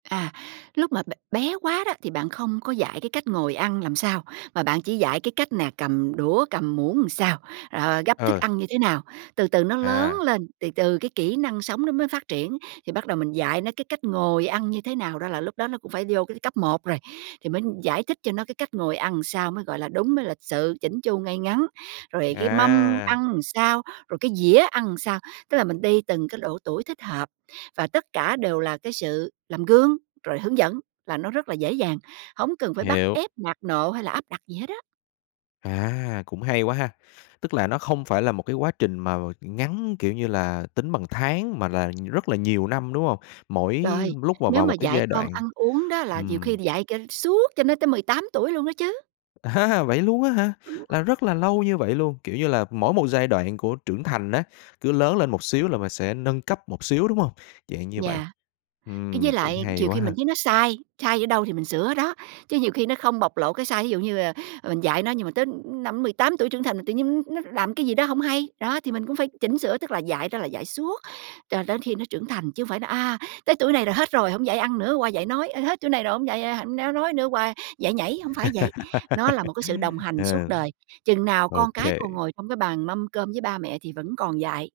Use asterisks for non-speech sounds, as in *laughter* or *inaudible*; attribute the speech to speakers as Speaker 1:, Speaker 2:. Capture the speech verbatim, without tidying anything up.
Speaker 1: À, lúc mà b bé quá đó thì bạn không có dạy cái cách ngồi ăn làm sao, mà bạn chỉ dạy cái cách nè cầm đũa, cầm muỗng sao, rồi gắp thức
Speaker 2: Ừ.
Speaker 1: ăn như thế nào. Từ từ nó lớn
Speaker 2: À.
Speaker 1: lên, từ từ cái kỹ năng sống nó mới phát triển, thì bắt đầu mình dạy nó cái cách ngồi ăn như thế nào đó là lúc đó nó cũng phải vô cái cấp một rồi. Thì mới giải thích cho nó cái cách ngồi ăn sao mới gọi là đúng, mới lịch sự, chỉn chu, ngay ngắn. Rồi cái mâm
Speaker 2: À!
Speaker 1: ăn sao, rồi cái dĩa ăn sao, tức là mình đi từng cái độ tuổi thích hợp, và tất cả đều là cái sự làm gương, rồi hướng dẫn là nó rất là dễ dàng, hổng cần phải bắt
Speaker 2: Hiểu.
Speaker 1: ép, nạt nộ hay là áp đặt gì hết á.
Speaker 2: À, cũng hay quá ha, tức là nó không phải là một cái quá trình mà ngắn, kiểu như là, tính bằng tháng mà là rất là nhiều năm, đúng hông? Mỗi
Speaker 1: Rồi,
Speaker 2: lúc mà
Speaker 1: nếu
Speaker 2: vào
Speaker 1: mà
Speaker 2: một cái
Speaker 1: dạy
Speaker 2: giai
Speaker 1: con
Speaker 2: đoạn,
Speaker 1: ăn uống đó là nhiều khi
Speaker 2: ừm.
Speaker 1: là dạy cho suốt cho nó tới mười tám tuổi luôn đó chứ.
Speaker 2: À ha, vậy luôn á hả?
Speaker 1: Ừm.
Speaker 2: Là rất là lâu như vậy luôn, kiểu như là, mỗi một giai đoạn của trưởng thành á, cứ lớn lên một xíu là mình sẽ nâng cấp một xíu, đúng hông? Dạng như vậy,
Speaker 1: Yeah, cái với
Speaker 2: ừm, cũng
Speaker 1: lại
Speaker 2: hay
Speaker 1: chiều
Speaker 2: quá
Speaker 1: khi
Speaker 2: ha.
Speaker 1: mình thấy nó sai, sai ở đâu thì mình sửa ở đó, chứ nhiều khi nó không bộc lộ cái sai. Ví dụ như, ờ, ờ, mình dạy nó nhưng mà tới, ư, năm mười tám tuổi trưởng thành tự nhiên n nó làm cái gì đó hông hay, đó, thì mình cũng phải chỉnh sửa, tức là dạy đó là dạy suốt, cho đến khi nó trưởng thành. Chứ hông phải nói, à, tới tuổi này là hết rồi, hổng dạy ăn nữa, qua dạy nói, ơ, hết tuổi này rồi hổng dạy, ơ, hạnh néo nói nữa qua dạy nhảy, hông phải vậy. Nó là một cái sự đồng
Speaker 2: *laughs*
Speaker 1: hành suốt
Speaker 2: Ờ.
Speaker 1: đời, chừng nào con cái còn
Speaker 2: OK.
Speaker 1: ngồi trong cái bàn mâm cơm với ba mẹ thì vẫn còn dạy.